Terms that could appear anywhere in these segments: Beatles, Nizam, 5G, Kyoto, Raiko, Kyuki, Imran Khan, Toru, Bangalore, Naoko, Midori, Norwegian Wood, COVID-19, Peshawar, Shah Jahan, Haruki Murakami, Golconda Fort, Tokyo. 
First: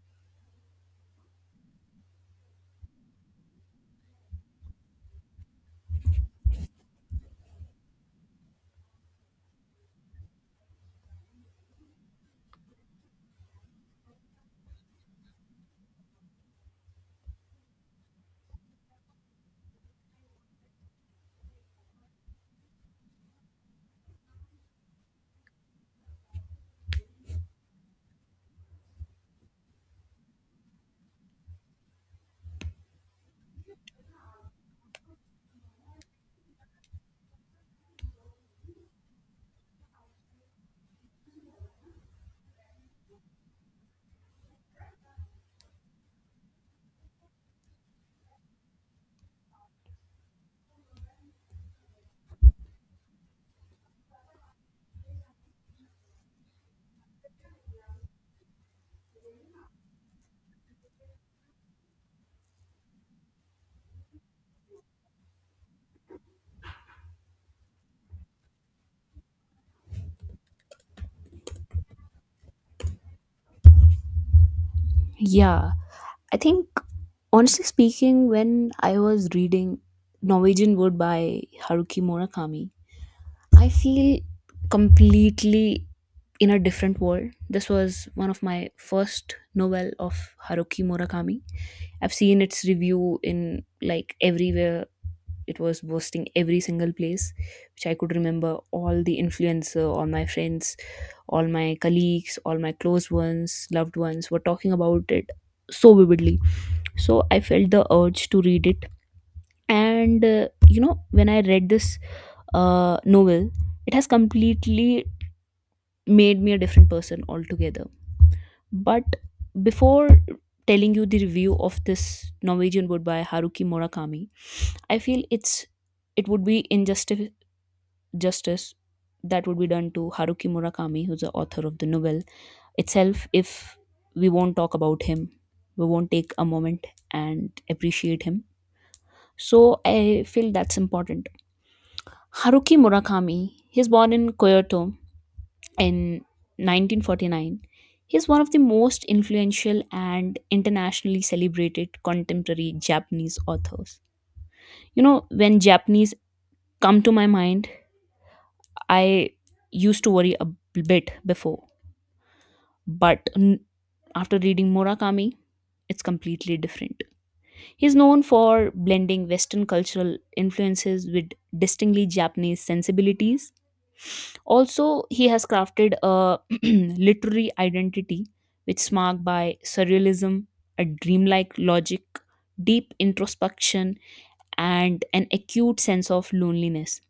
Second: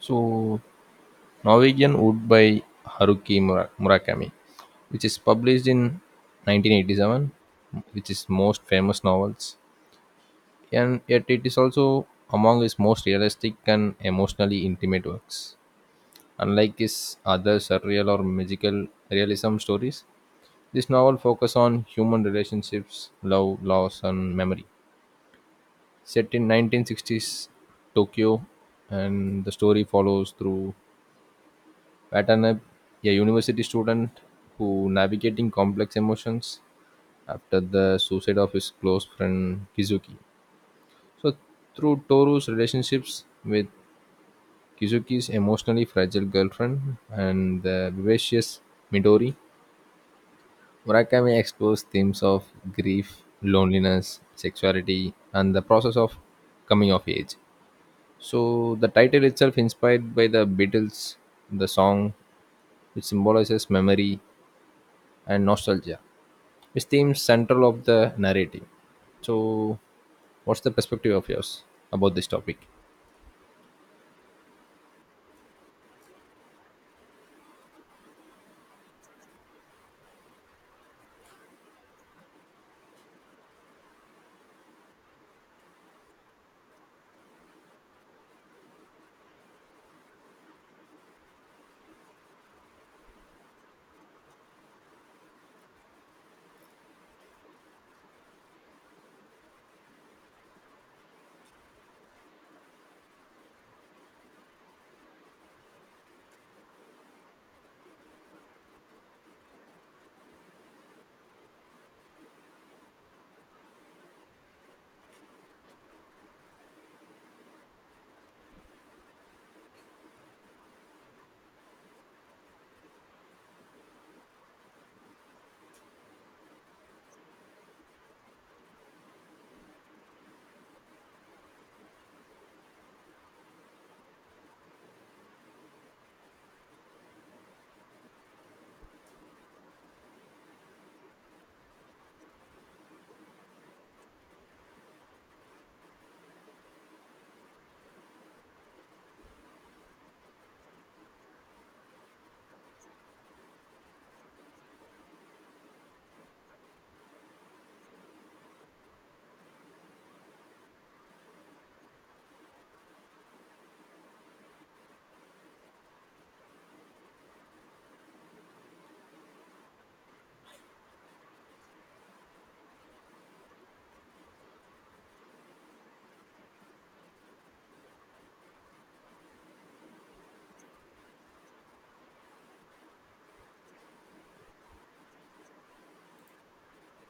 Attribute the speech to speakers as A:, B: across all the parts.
A: So, Norwegian Wood by Murakami, which is published in 1987, which is most famous novels, and yet it is also among his most realistic and emotionally intimate works. Unlike his other surreal or magical realism stories, this novel focuses on human relationships, love, loss, and memory. Set in 1960s Tokyo, and the story follows through Patternap, a university student who navigating complex emotions after the suicide of his close friend Kizuki. So through Toru's relationships with Kizuki's emotionally fragile girlfriend and the vivacious Midori, Murakami explores themes of grief, loneliness, sexuality, and the process of coming of age. So the title itself inspired by the Beatles, the song which symbolizes memory and nostalgia, which seems central of the narrative. So, what's the perspective of yours about this topic?
B: Yeah, I think honestly speaking, when I was reading Norwegian Wood by Haruki Murakami, I feel completely in a different world. This was one of my first novel of Haruki Murakami. I've seen its review in like everywhere. It was boasting every single place, which I could remember all the influencer, all my friends, all my colleagues, all my close ones, loved ones were talking about it so vividly, so I felt the urge to read it. And when I read this novel, it has completely made me a different person altogether. But before telling you the review of this Norwegian book by Haruki Murakami, I feel it would be injustice justice that would be done to Haruki Murakami, who's the author of the novel itself, if we won't talk about him, we won't take a moment and appreciate him. So I feel that's important. Haruki Murakami, he's born in Kyoto in 1949. He's one of the most influential and internationally celebrated contemporary Japanese authors. You know, when Japanese come to my mind, I used to worry a bit before, but after reading Murakami, it's completely different. He's known for blending Western cultural influences with distinctly Japanese sensibilities. Also, he has crafted a literary identity which is marked by surrealism, a dreamlike logic, deep introspection, and an acute sense of loneliness.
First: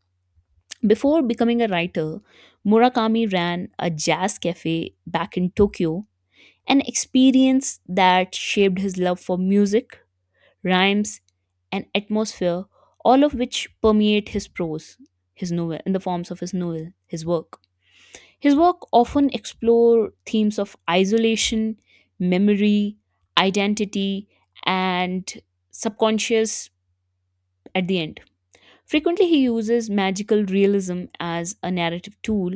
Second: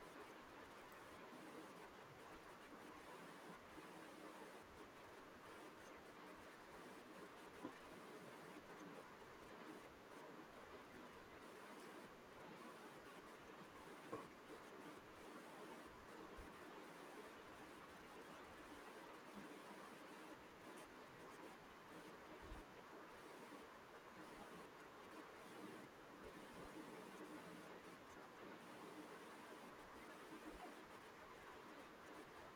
B: Before becoming a writer, Murakami ran a jazz cafe back in Tokyo, an experience that shaped his love for music, rhymes, and atmosphere, all of which permeate his prose, his novel, in the forms of his work. His work often explore themes of isolation, memory, identity, and subconscious at the end. Frequently, he uses magical realism as a narrative tool.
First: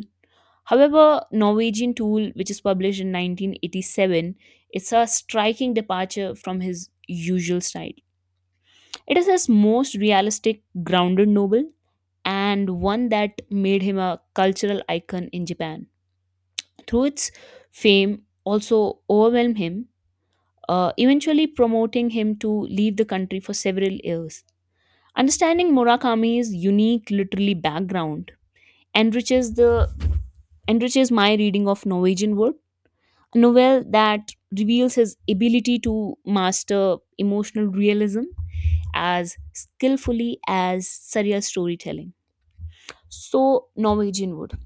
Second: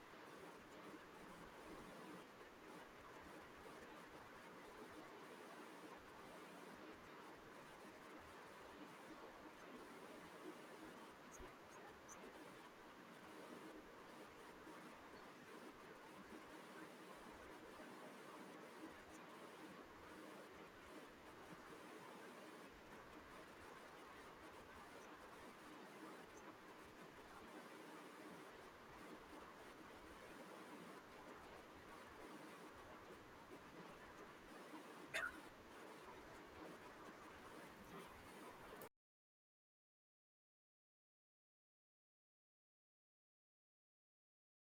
B: However, Norwegian Tool, which is published in 1987, it's a striking departure from his usual style. It is his most realistic, grounded novel and one that made him a cultural icon in Japan. Through its fame, also overwhelmed him, eventually promoting him to leave the country for several years. Understanding Murakami's unique literary background enriches the enriches my reading of Norwegian Wood, a novel that reveals his ability to master emotional realism as skillfully as surreal storytelling. So Norwegian Wood.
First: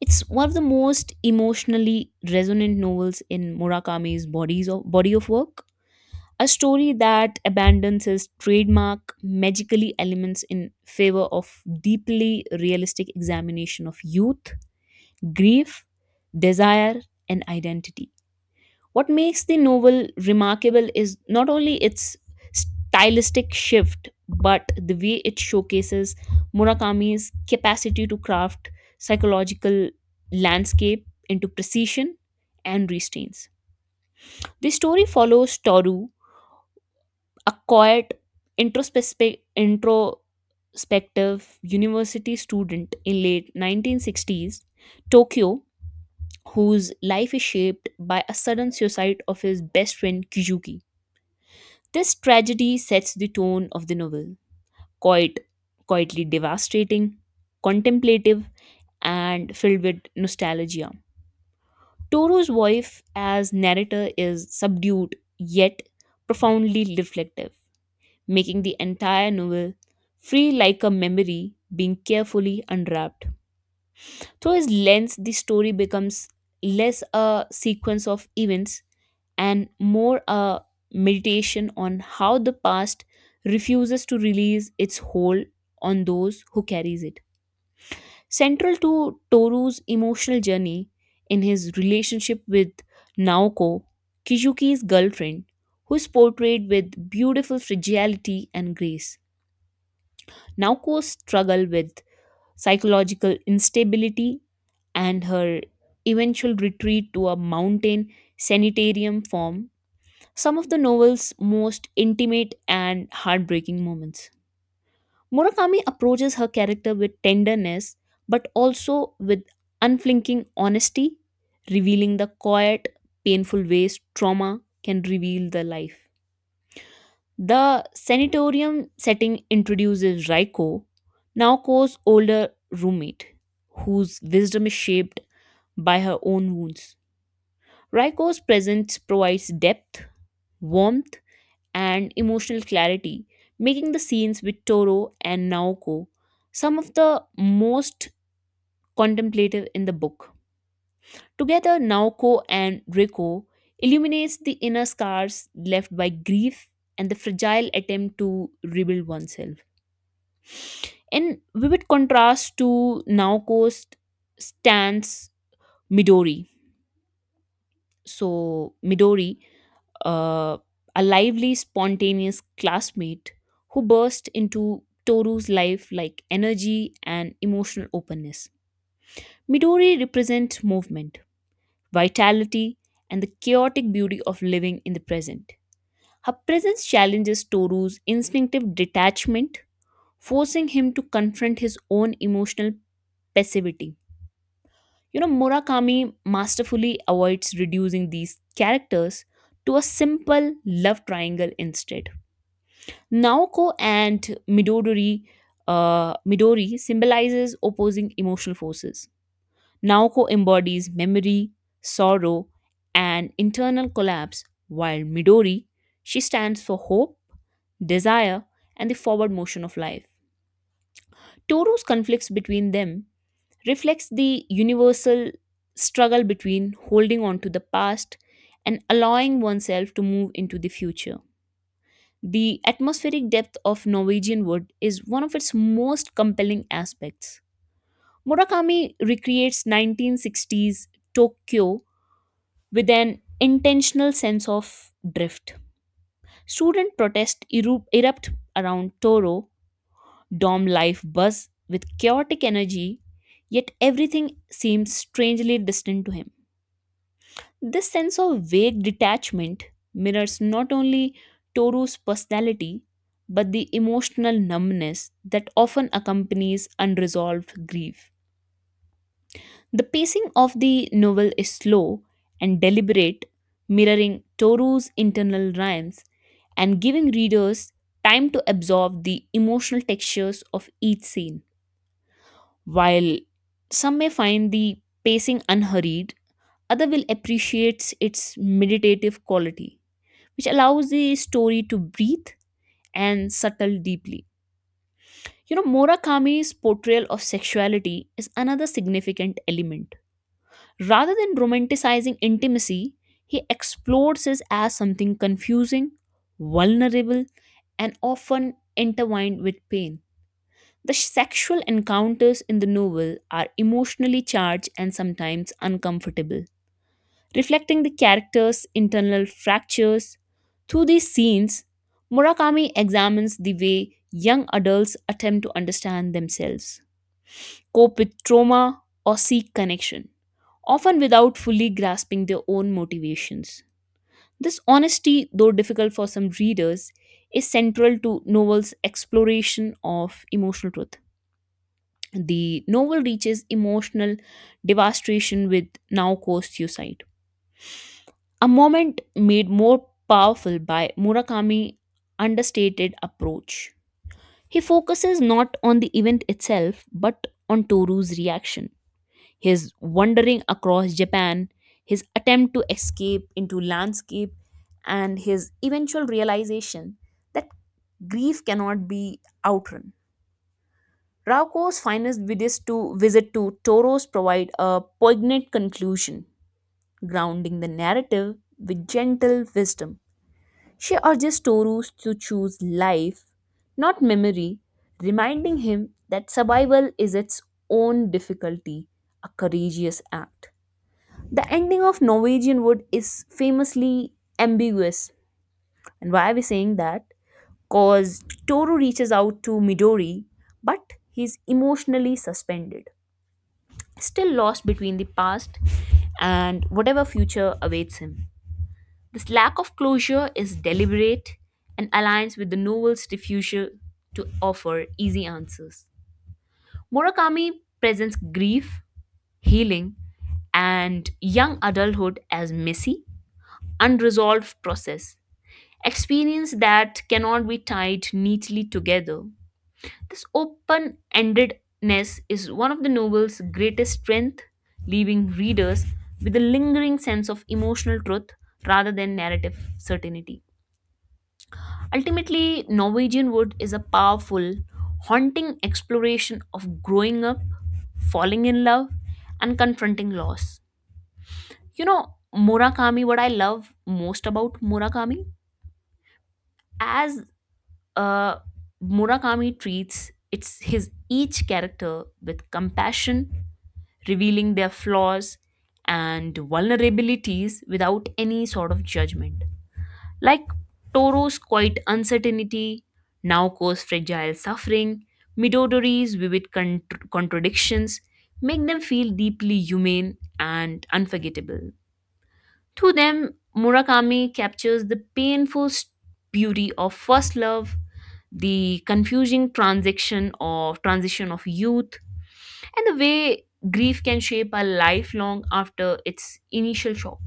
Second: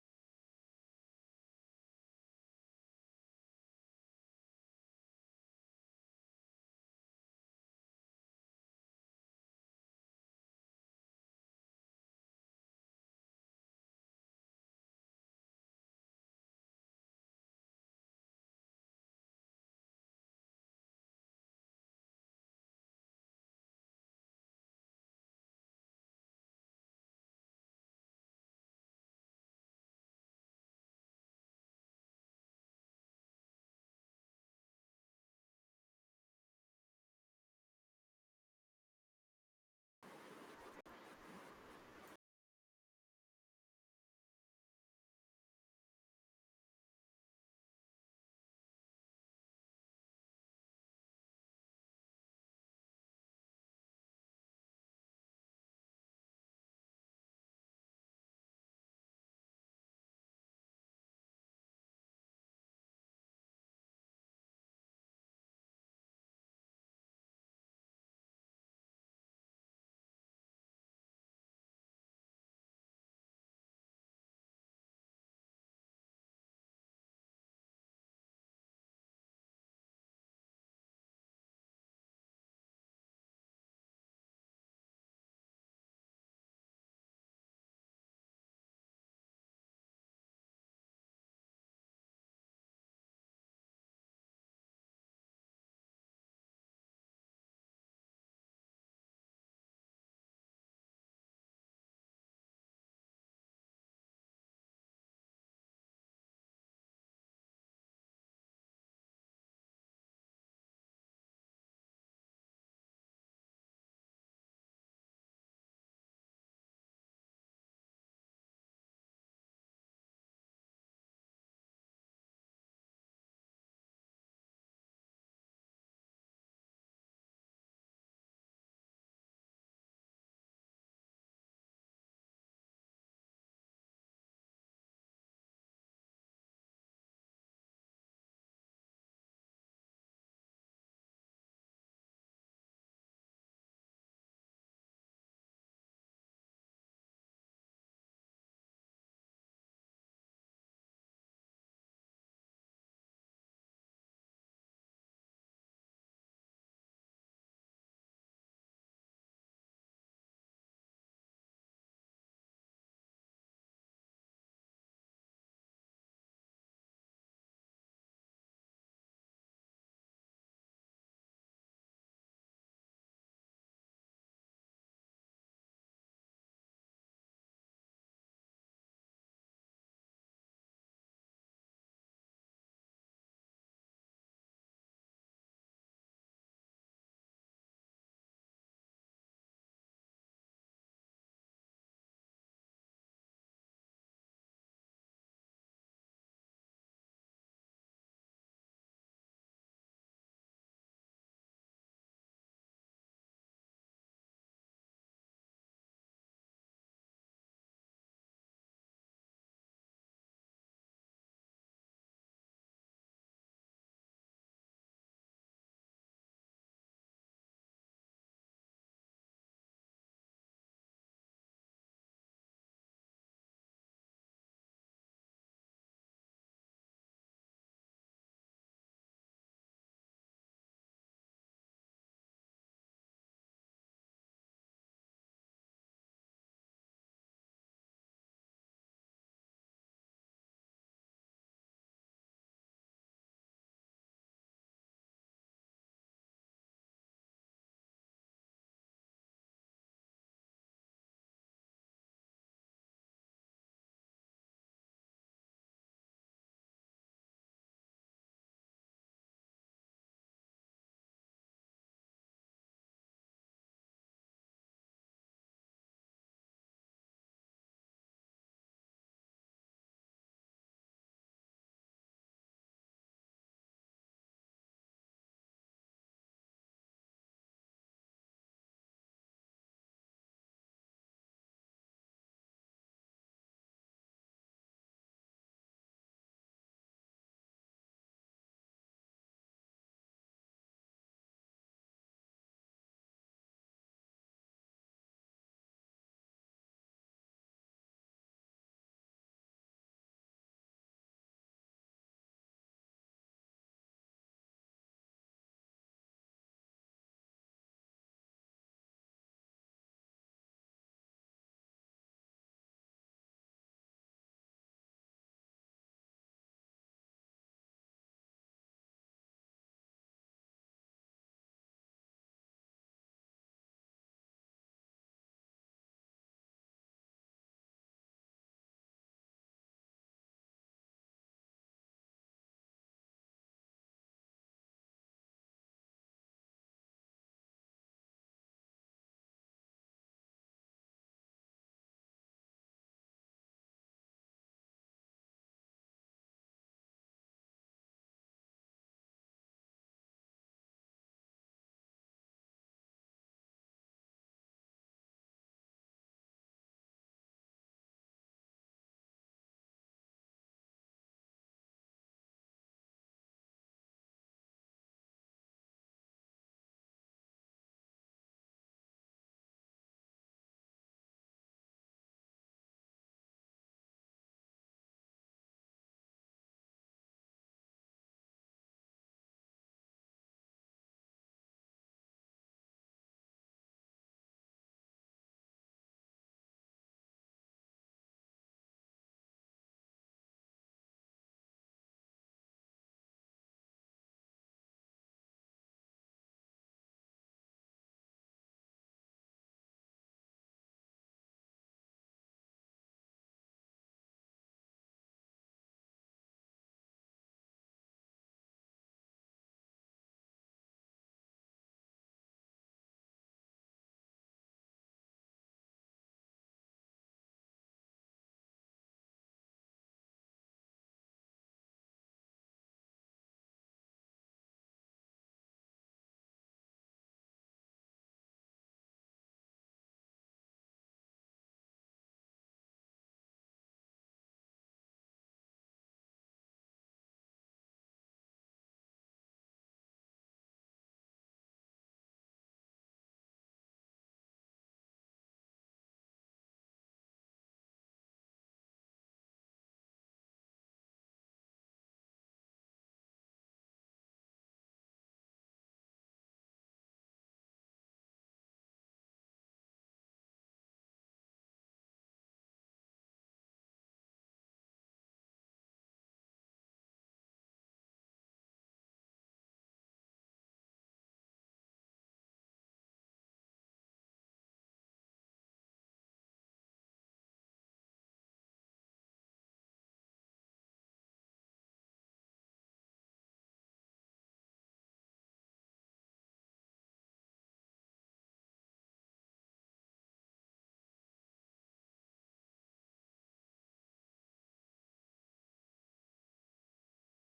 B: It's one of the most emotionally resonant novels in body of work. A story that abandons his trademark magically elements in favor of deeply realistic examination of youth, grief, desire, and identity. What makes the novel remarkable is not only its stylistic shift, but the way it showcases Murakami's capacity to craft psychological landscape into precision and restraints. The story follows Toru, a quiet, introspective university student in late 1960s Tokyo, whose life is shaped by a sudden suicide of his best friend Kyuki. This tragedy sets the tone of the novel, quite quietly devastating, contemplative, and filled with nostalgia. Toro's wife as narrator is subdued yet profoundly reflective, making the entire novel free like a memory being carefully unwrapped. Through his lens, the story becomes less a sequence of events and more a meditation on how the past refuses to release its hold on those who carries it. Central to Toru's emotional journey in his relationship with Naoko, Kizuki's girlfriend, who is portrayed with beautiful fragility and grace. Naoko's struggle with psychological instability and her eventual retreat to a mountain sanitarium form some of the novel's most intimate and heartbreaking moments. Murakami approaches her character with tenderness, but also with unflinching honesty, revealing the quiet, painful ways trauma can reveal the life. The sanatorium setting introduces Raiko, Naoko's older roommate, whose wisdom is shaped by her own wounds. Raiko's presence provides depth, warmth, and emotional clarity, making the scenes with Toro and Naoko some of the most contemplative in the book. Together, Naoko and Reiko illuminates the inner scars left by grief and the fragile attempt to rebuild oneself. In vivid contrast to Naoko's stance, Midori. So, Midori, uh, a lively, spontaneous classmate who burst into Toru's life like energy and emotional openness. Midori represents movement, vitality, and the chaotic beauty of living in the present. Her presence challenges Toru's instinctive detachment, forcing him to confront his own emotional passivity. You know, Murakami masterfully avoids reducing these characters to a simple love triangle. Instead, Naoko and Midori, Midori symbolizes opposing emotional forces. Naoko embodies memory, sorrow, and internal collapse, while Midori, she stands for hope, desire, and the forward motion of life. Toru's conflicts between them reflects the universal struggle between holding on to the past and allowing oneself to move into the future. The atmospheric depth of Norwegian wood is one of its most compelling aspects. Murakami recreates 1960s Tokyo with an intentional sense of drift. Student protests erupt around Toro, dorm life buzz with chaotic energy, yet everything seems strangely distant to him. This sense of vague detachment mirrors not only Toru's personality, but the emotional numbness that often accompanies unresolved grief. The pacing of the novel is slow and deliberate, mirroring Toru's internal rhymes and giving readers time to absorb the emotional textures of each scene. While some may find the pacing unhurried, others will appreciate its meditative quality which allows the story to breathe and settle deeply. You know, Murakami's portrayal of sexuality is another significant element. Rather than romanticizing intimacy, he explores it as something confusing, vulnerable, and often intertwined with pain. The sexual encounters in the novel are emotionally charged and sometimes uncomfortable, reflecting the characters' internal fractures. Through these scenes, Murakami examines the way young adults attempt to understand themselves, cope with trauma, or seek connection, often without fully grasping their own motivations. This honesty, though difficult for some readers, is central to Novel's exploration of emotional truth. The novel reaches emotional devastation with Naoko's suicide, a moment made more powerful by Murakami's understated approach. He focuses not on the event itself but on Toru's reaction, his wandering across Japan, his attempt to escape into landscape, and his eventual realization that grief cannot be outrun. Rauco's finest videos to visit to Toros provide a poignant conclusion, grounding the narrative with gentle wisdom. She urges Toru to choose life, not memory, reminding him that survival is its own difficulty, a courageous act. The ending of Norwegian Wood is famously ambiguous. And why are we saying that? Because Toru reaches out to Midori, but he's emotionally suspended, still lost between the past and whatever future awaits him. This lack of closure is deliberate and aligns with the novel's refusal to offer easy answers. Murakami presents grief, healing, and young adulthood as messy, unresolved process, experience that cannot be tied neatly together. This open-endedness is one of the novel's greatest strength, leaving readers with a lingering sense of emotional truth rather than narrative certainty. Ultimately, Norwegian Wood is a powerful, haunting exploration of growing up, falling in love, and confronting loss. You know, Murakami, what I love most about Murakami, as uh, Murakami treats it's his each character with compassion, revealing their flaws and vulnerabilities without any sort of judgment. Like Toro's quiet uncertainty, Naoko's fragile suffering, Midodori's vivid contradictions make them feel deeply humane and unforgettable. To them, Murakami captures the painful beauty of first love, the confusing transition of youth, and the way grief can shape our life long after its initial shock.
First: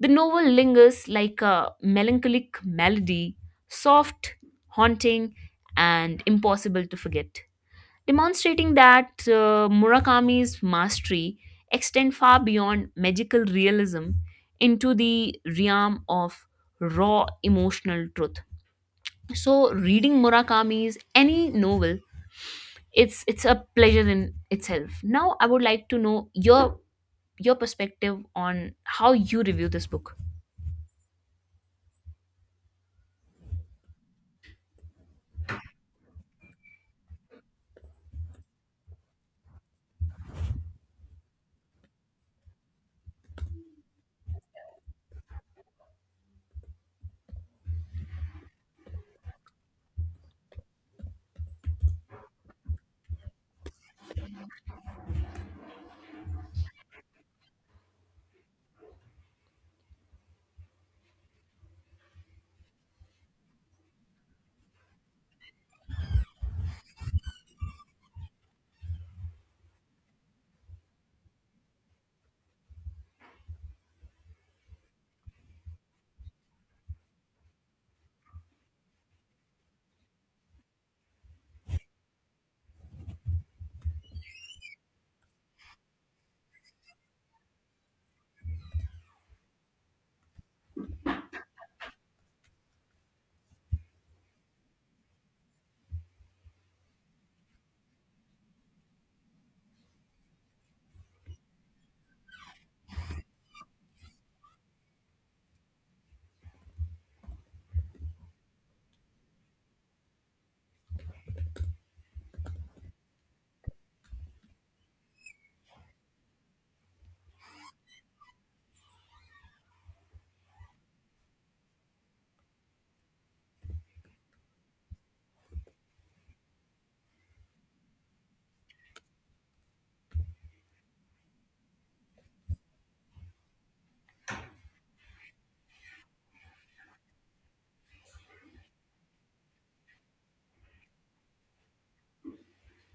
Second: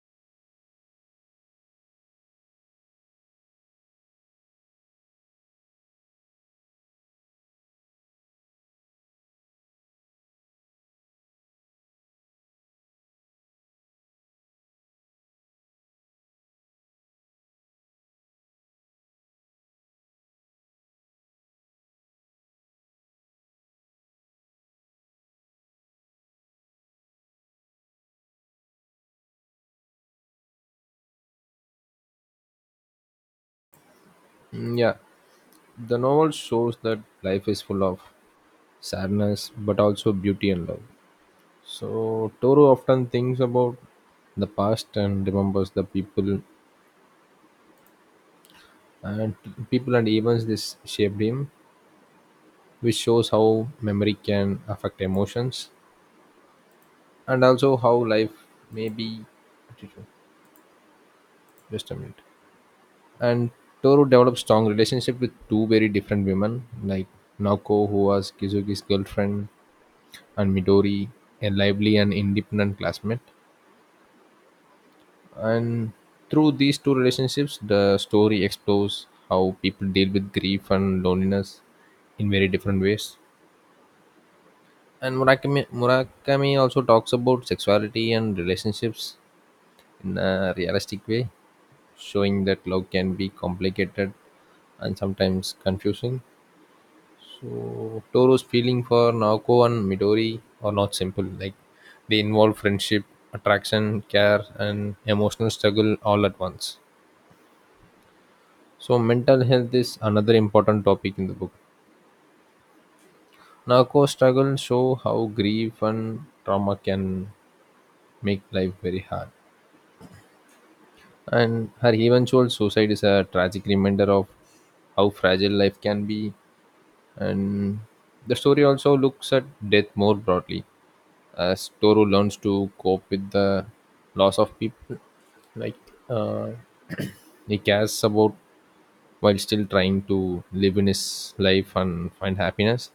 B: The novel lingers like a melancholic melody, soft, haunting, and impossible to forget, demonstrating that Murakami's mastery extends far beyond magical realism into the realm of raw emotional truth. So, reading Murakami's any novel, it's a pleasure in itself. Now, I would like to know your perspective on how you review this book.
A: Yeah, the novel shows that life is full of sadness, but also beauty and love. So, Toro often thinks about the past and remembers the people and people and events this shaped him, which shows how memory can affect emotions and also how life may be. Just a minute. And Toru developed strong relationship with two very different women, like Naoko, who was Kizuki's girlfriend, and Midori, a lively and independent classmate. And through these two relationships, the story explores how people deal with grief and loneliness in very different ways. And Murakami also talks about sexuality and relationships in a realistic way, showing that love can be complicated and sometimes confusing. So Toro's feeling for Naoko and Midori are not simple. Like they involve friendship, attraction, care, and emotional struggle all at once. So mental health is another important topic in the book. Naoko's struggles show how grief and trauma can make life very hard. And her eventual suicide is a tragic reminder of how fragile life can be, and the story also looks at death more broadly as Toru learns to cope with the loss of people like uh, he cares about while still trying to live in his life and find happiness.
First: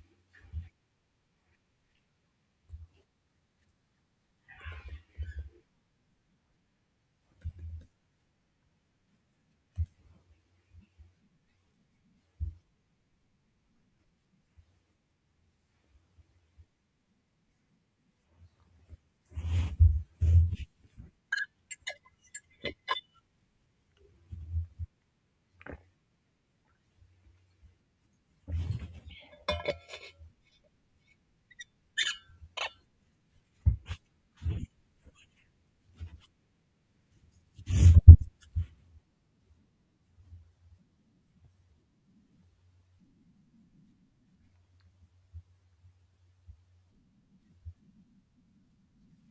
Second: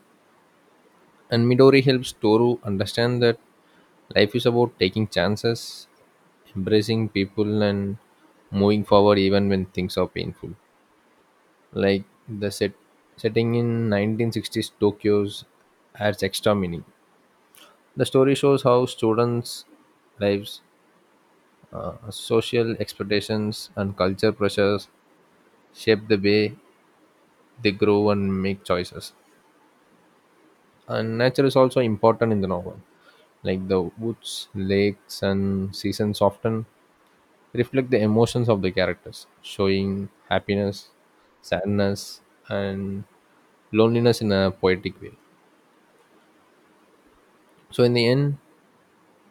A: And Midori helps Toru understand that life is about taking chances, embracing people, and moving forward even when things are painful. Like the setting in 1960s Tokyo's adds extra meaning. The story shows how students' lives, social expectations, and culture pressures shape the way they grow and make choices. And nature is also important in the novel. Like the woods, lakes, and seasons often reflect the emotions of the characters, showing happiness, sadness, and loneliness in a poetic way. So, in the end,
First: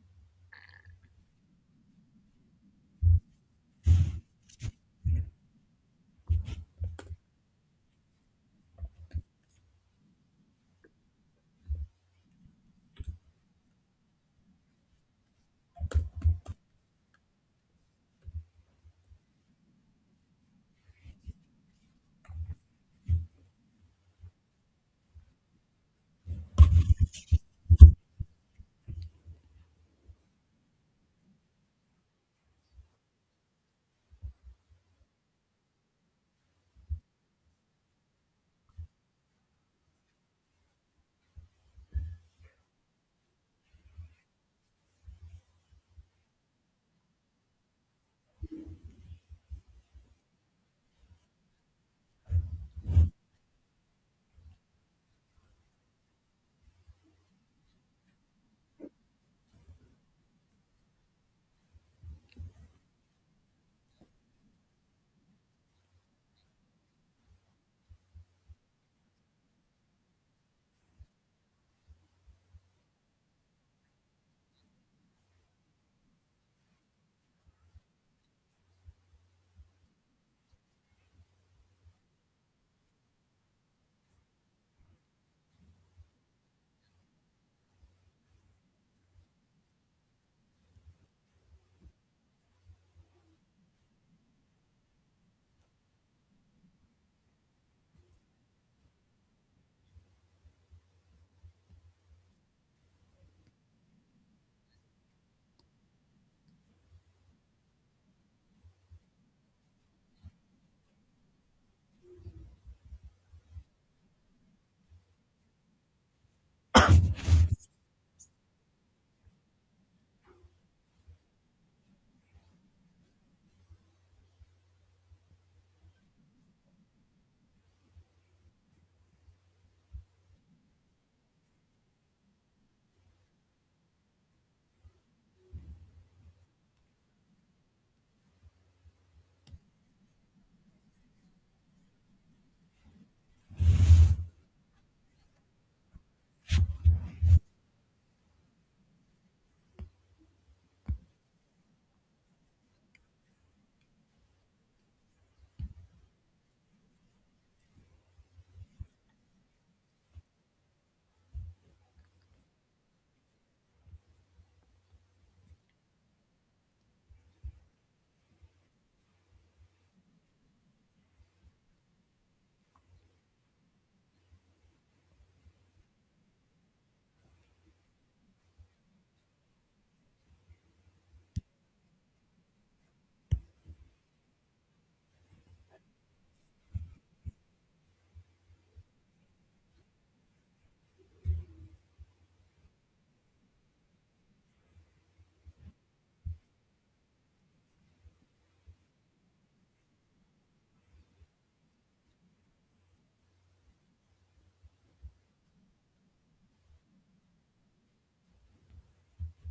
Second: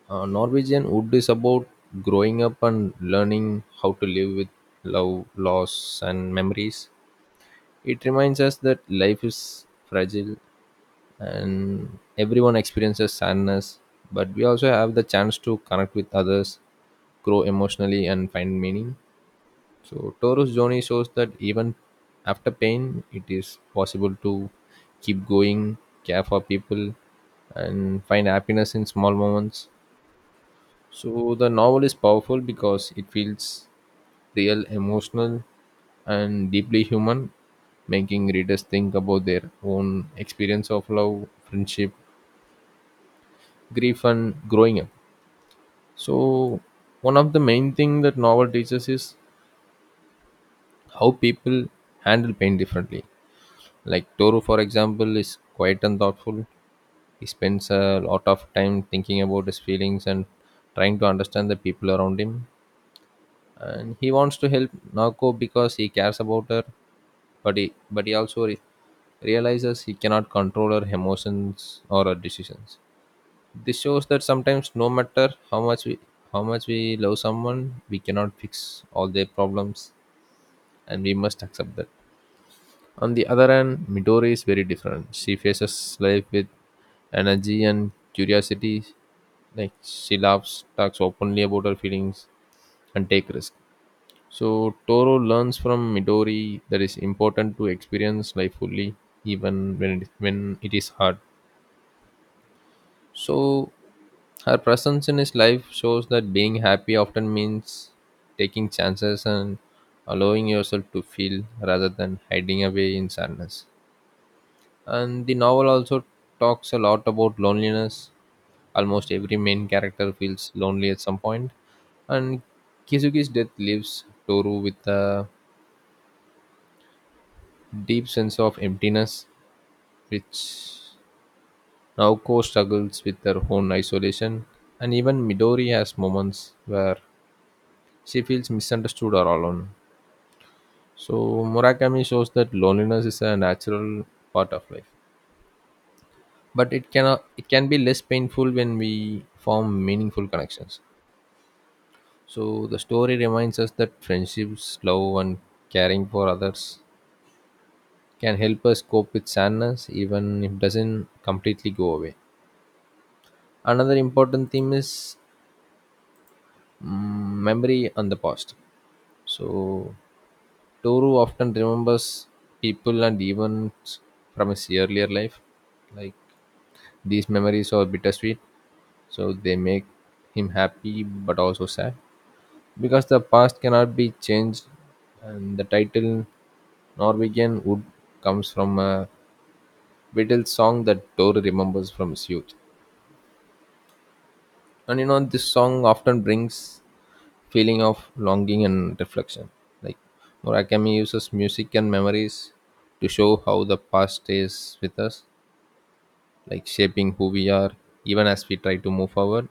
A: Norwegian Wood is about growing up and learning how to live with love, loss, and memories. It reminds us that life is fragile and everyone experiences sadness, but we also have the chance to connect with others, grow emotionally, and find meaning. So Taurus journey shows that even after pain it is possible to keep going, care for people, and find happiness in small moments. So the novel is powerful because it feels real, emotional, and deeply human, making readers think about their own experience of love, friendship, grief, and growing up. So one of the main thing that novel teaches is how people handle pain differently. Like Toru, for example, is quiet and thoughtful. He spends a lot of time thinking about his feelings and trying to understand the people around him, and he wants to help Nako because he cares about her, but he realizes he cannot control her emotions or her decisions. This shows that sometimes no matter how much we love someone, we cannot fix all their problems and we must accept that. On the other hand, Midori is very different. She faces life with energy and curiosity. Like she laughs, talks openly about her feelings and take risks. So Toro learns from Midori that it's important to experience life fully even when it is hard. So her presence in his life shows that being happy often means taking chances and allowing yourself to feel rather than hiding away in sadness. And the novel also talks a lot about loneliness. Almost every main character feels lonely at some point, and Kizuki's death leaves Toru with a deep sense of emptiness, which Naoko struggles with her own isolation, and even Midori has moments where she feels misunderstood or alone. So Murakami shows that loneliness is a natural part of life, but it can be less painful when we form meaningful connections. So the story reminds us that friendships, love, and caring for others can help us cope with sadness, even if it doesn't completely go away. Another important theme is mm, memory and the past. So Toru often remembers people and events from his earlier life. Like these memories are bittersweet, so they make him happy but also sad, because the past cannot be changed. And the title Norwegian Wood comes from a Beatles song that Toru remembers from his youth. And you know, this song often brings feeling of longing and reflection. Like Murakami uses music and memories to show how the past stays with us, like shaping who we are even as we try to move forward.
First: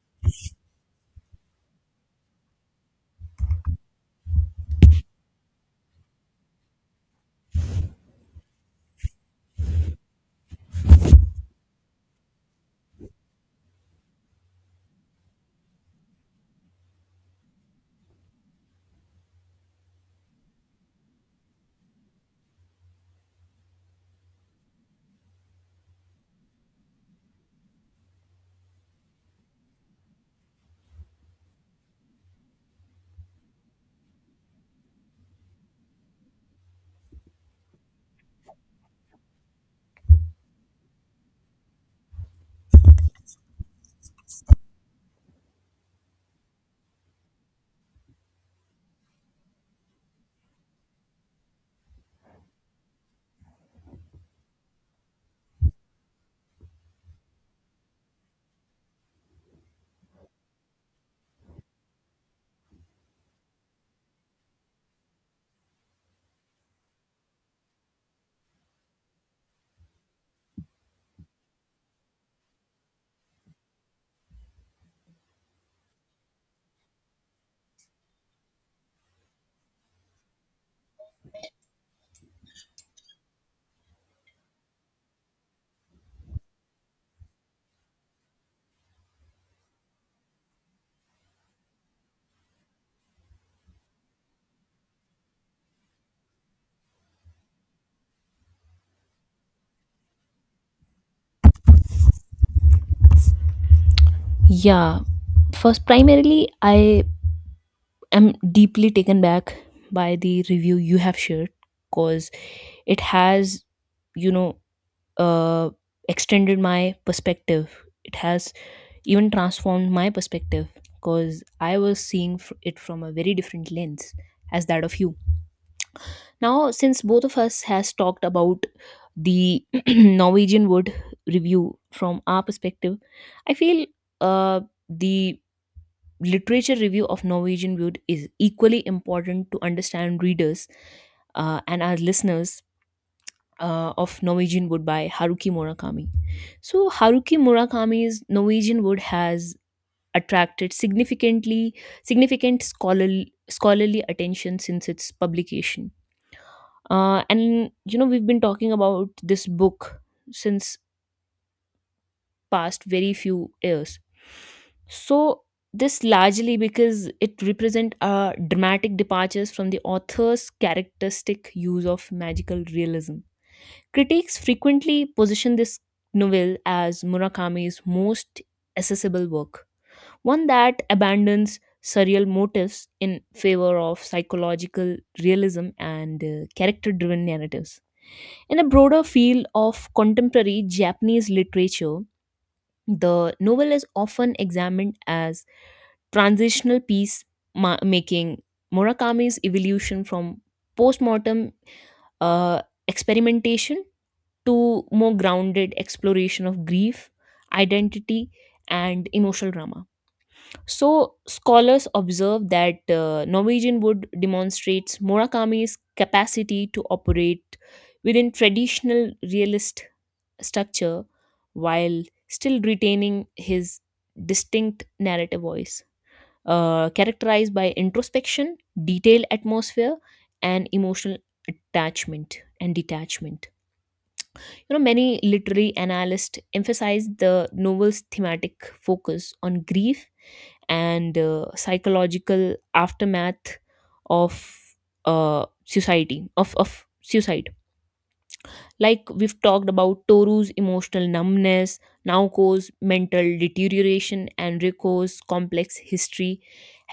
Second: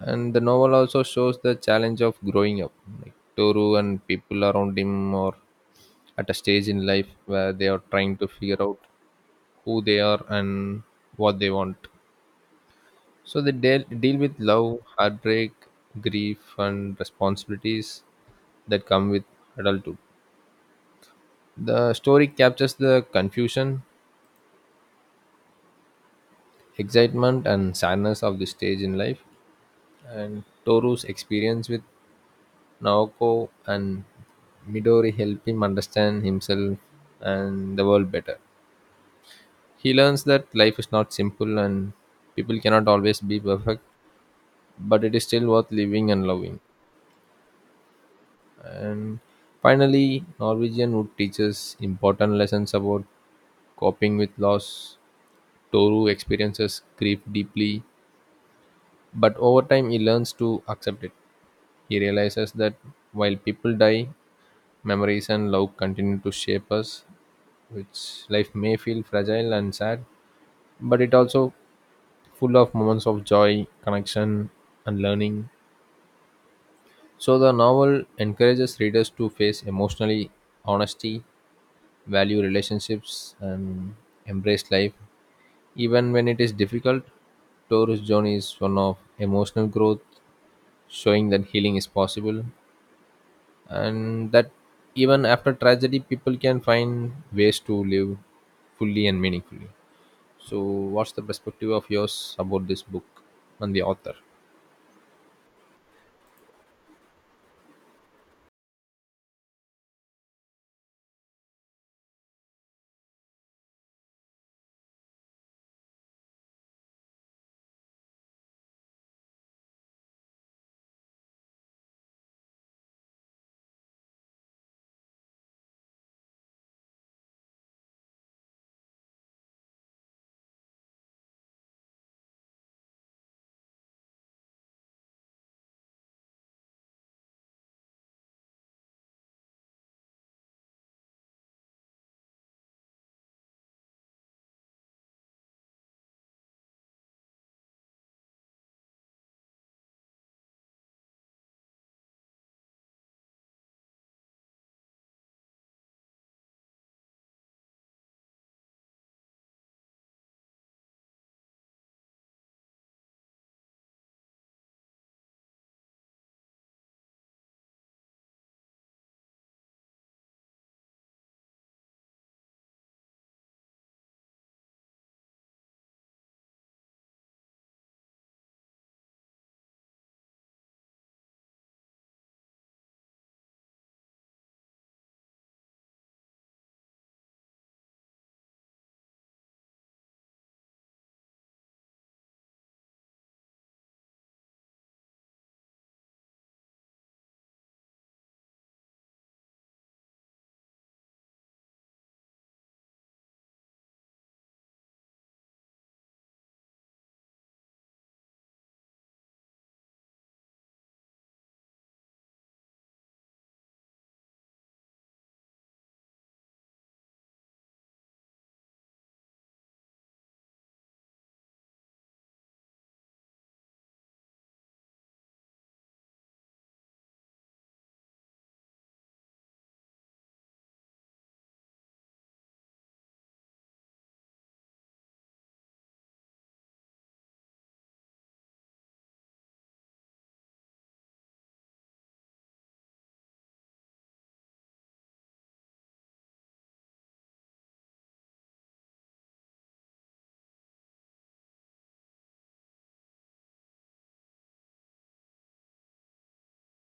A: And the novel also shows the challenge of growing up. Like Toru and people around him are at a stage in life where they are trying to figure out who they are and what they want. So they deal with love, heartbreak, grief, and responsibilities that come with adulthood. The story captures the confusion, excitement, and sadness of the stage in life, and Toru's experience with Naoko and Midori help him understand himself and the world better. He learns that life is not simple and people cannot always be perfect, but it is still worth living and loving. And finally, Norwegian Wood teaches important lessons about coping with loss. Toru experiences grief deeply. But over time, he learns to accept it. He realizes that while people die, memories and love continue to shape us, which life may feel fragile and sad, but it also full of moments of joy, connection, and learning. So the novel encourages readers to face emotionally honesty, value relationships, and embrace life, even when it is difficult. Taurus Journey is one of emotional growth, showing that healing is possible and that even after tragedy people can find ways to live fully and meaningfully. So what's the perspective of yours about this book and the author?
B: Yeah, first, primarily, I am deeply taken back by the review you have shared because it has, you know, uh, extended my perspective. It has even transformed my perspective because I was seeing it from a very different lens as that of you. Now, since both of us has talked about the Norwegian Wood review from our perspective, I feel uh, the literature review of Norwegian Wood is equally important to understand readers and our listeners of Norwegian Wood by Haruki Murakami. So Haruki Murakami's Norwegian Wood has attracted significant scholarly attention since its publication. And you know, we've been talking about this book since past very few years. So this largely because it represent a dramatic departures from the author's characteristic use of magical realism. Critics frequently position this novel as Murakami's most accessible work, one that abandons surreal motifs in favor of psychological realism and character driven narratives. In a broader field of contemporary Japanese literature, the novel is often examined as transitional piece making Murakami's evolution from postmortem uh, experimentation to more grounded exploration of grief, identity, and emotional drama. So, scholars observe that Norwegian Wood demonstrates Murakami's capacity to operate within traditional realist structure while still retaining his distinct narrative voice, characterized by introspection, detailed atmosphere, and emotional attachment and detachment. You know, many literary analysts emphasize the novel's thematic focus on grief and psychological aftermath of society of suicide, like we've talked about Toru's emotional numbness, Naoko's mental deterioration, and Riko's complex history.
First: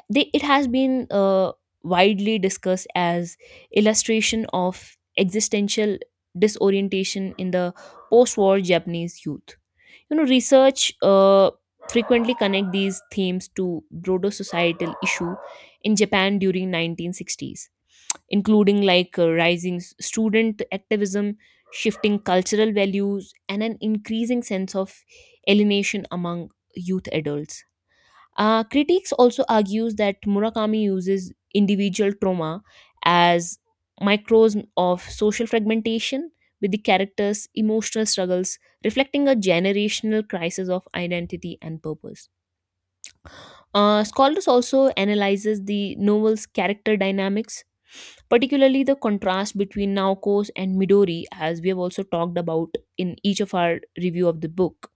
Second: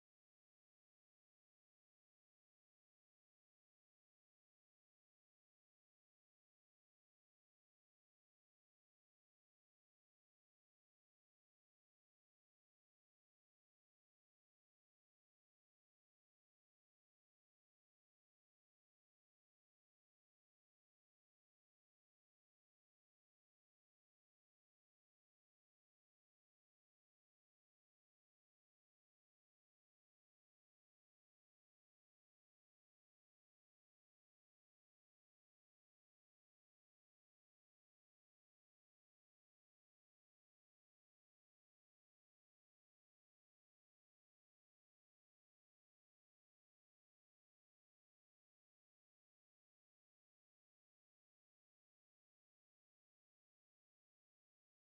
B: It has been widely discussed as illustration of existential disorientation in the post-war Japanese youth. You know, research frequently connect these themes to broader societal issue in Japan during 1960s, including like student activism, shifting cultural values, and an increasing sense of alienation among youth adults. Critics also argues that Murakami uses individual trauma as microcosm of social fragmentation, with the characters' emotional struggles reflecting a generational crisis of identity and purpose. Scholars also analyzes the novel's character dynamics, particularly the contrast between Naoko's and Midori, as we have also talked about in each of our review of the book.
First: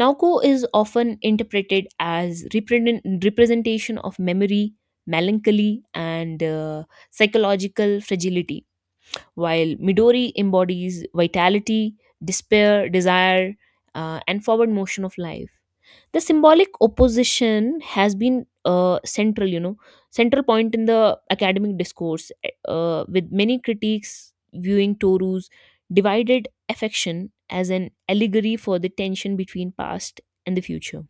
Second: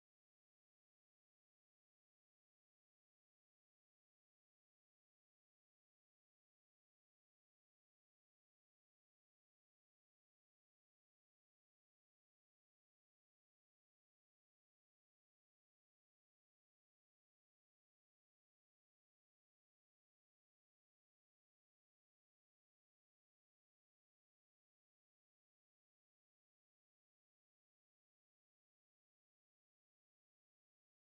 B: Naoko is often interpreted as representation of memory, melancholy, and psychological fragility, while Midori embodies vitality, despair, desire, and forward motion of life. The symbolic opposition has been central, central point in the academic discourse, with many critics viewing Toru's divided affection as an allegory for the tension between past and the future.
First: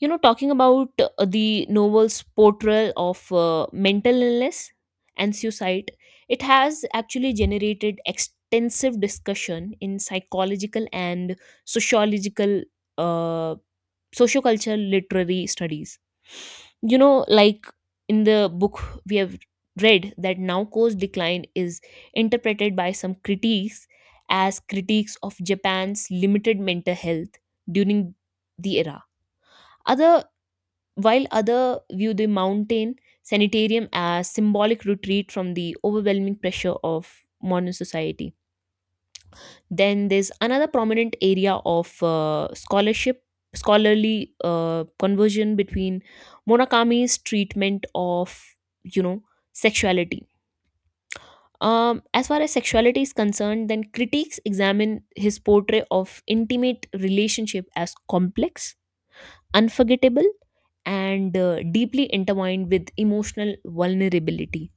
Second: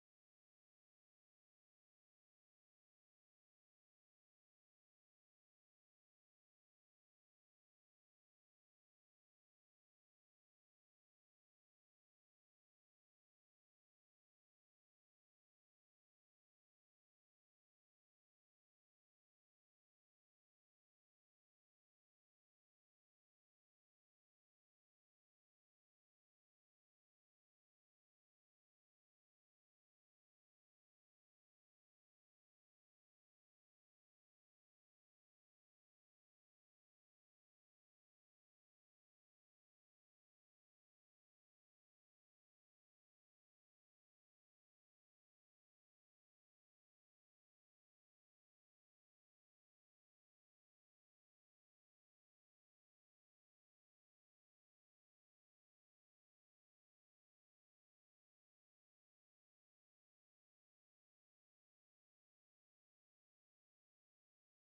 B: You know, talking about the novel's portrayal of mental illness and suicide, it has actually generated extensive discussion in psychological and sociological, uh, sociocultural literary studies. You know, like, in the book we have read that Naoko's decline is interpreted by some critics as critiques of Japan's limited mental health during the era. Other While other view the mountain sanitarium as symbolic retreat from the overwhelming pressure of modern society. Then there's another prominent area of scholarship, scholarly conversion between Murakami's treatment of, you know, sexuality. As far as sexuality is concerned, then critiques examine his portrait of intimate relationship as complex, unforgettable, and deeply intertwined with emotional vulnerability.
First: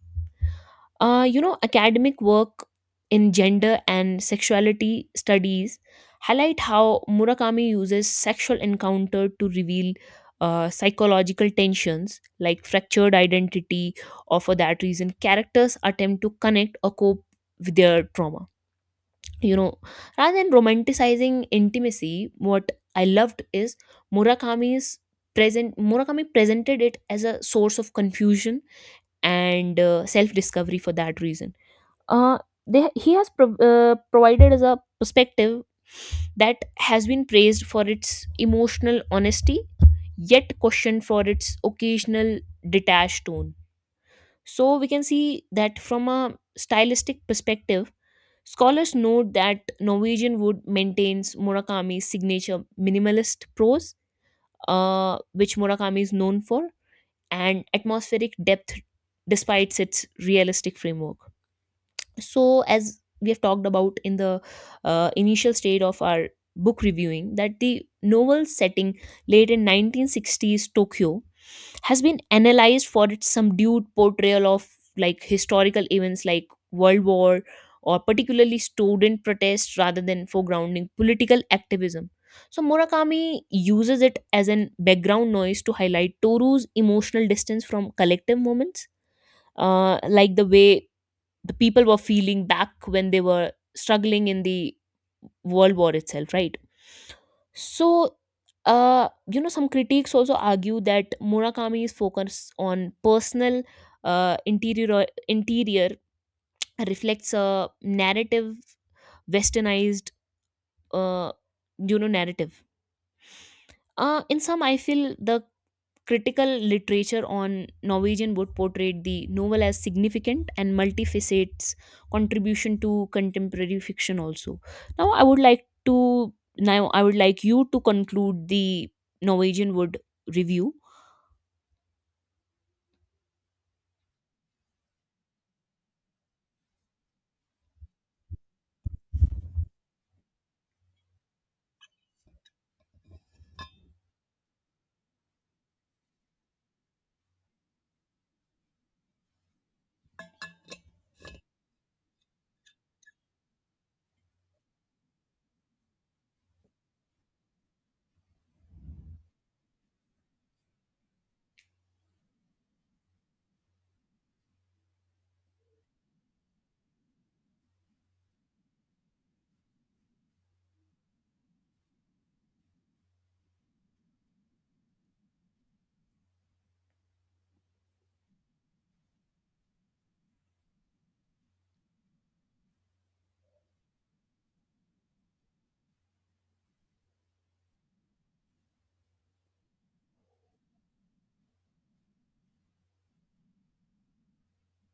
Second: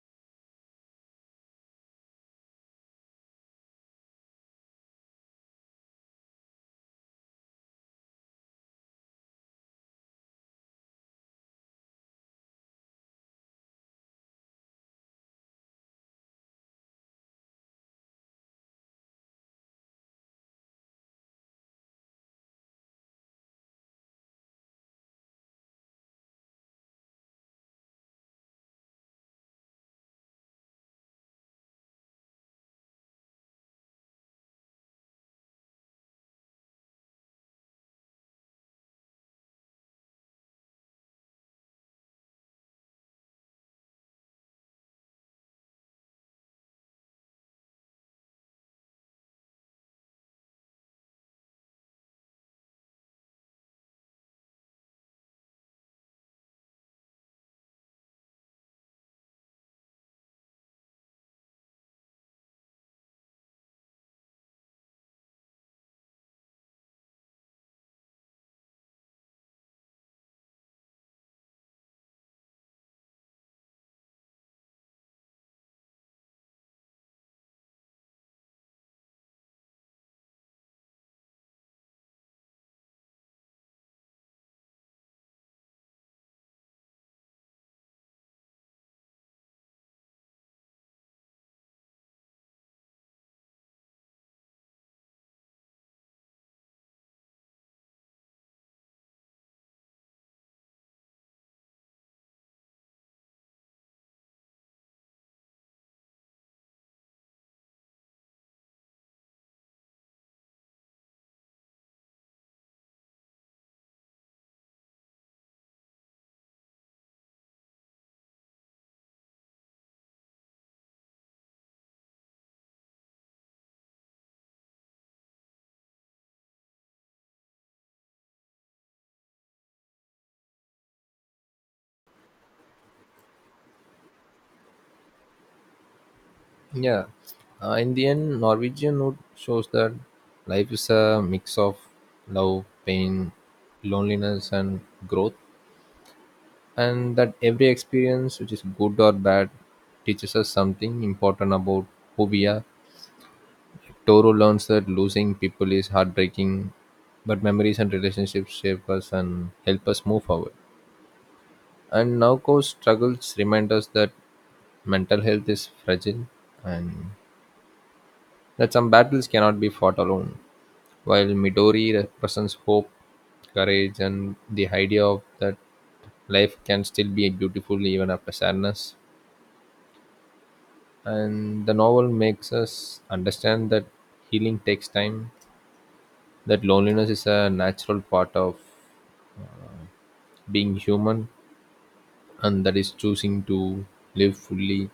B: You know, academic work in gender and sexuality studies highlight how Murakami uses sexual encounter to reveal psychological tensions like fractured identity, or for that reason, characters attempt to connect or cope with their trauma. You know, rather than romanticizing intimacy, what I loved is Murakami's Murakami presented it as a source of confusion and self discovery. For that reason, uh, he has provided us a perspective that has been praised for its emotional honesty, yet questioned for its occasional detached tone. So we can see that from a stylistic perspective, scholars note that Norwegian wood maintains Murakami's signature minimalist prose, which Murakami is known for, and atmospheric depth despite its realistic framework. So as we have talked about in the initial state of our book reviewing, that the novel setting late in 1960s Tokyo has been analyzed for its subdued portrayal of like historical events like world war or particularly student protests, rather than foregrounding political activism. So Murakami uses it as an background noise to highlight Toru's emotional distance from collective moments, like the way the people were feeling back when they were struggling in the world war itself, right? So you know, some critics also argue that Murakami's focus on personal interior reflects a narrative westernized uh you know narrative. In some, I feel the critical literature on Norwegian would portray the novel as significant and multifacets contribution to contemporary fiction also. Now I would like you to conclude the Norwegian Wood review.
A: Yeah, in the end Norwegian note shows that life is a mix of love, pain, loneliness, and growth, and that every experience, which is good or bad, teaches us something important about who we are. Toro learns that losing people is heartbreaking, but memories and relationships shape us and help us move forward. And Naoko's struggles remind us that mental health is fragile and that some battles cannot be fought alone. While Midori represents hope, courage, and the idea of that life can still be beautiful even after sadness. And the novel makes us understand that healing takes time, that loneliness is a natural part of being human, and that is choosing to live fully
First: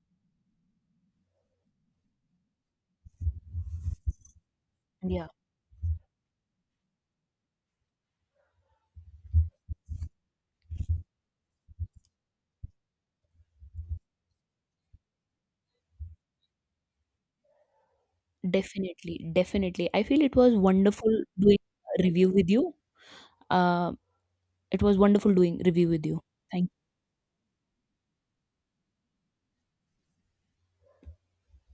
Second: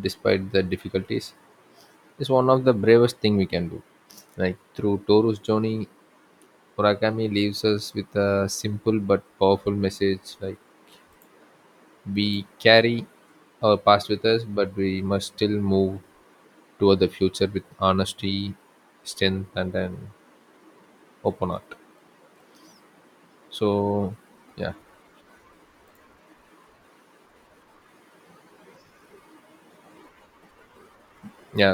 A: despite the difficulties, is one of the bravest thing we can do. Like through
B: Yeah.
A: Toru's journey, Murakami leaves us with a simple but powerful message: like we carry our past with us, but we must still move toward the future with honesty,
B: Definitely,
A: strength, and
B: definitely. I
A: an
B: feel it was wonderful
A: open
B: doing
A: heart.
B: a review with you. Uh,
A: So, yeah,
B: it was wonderful doing review with you. Thank
A: yeah,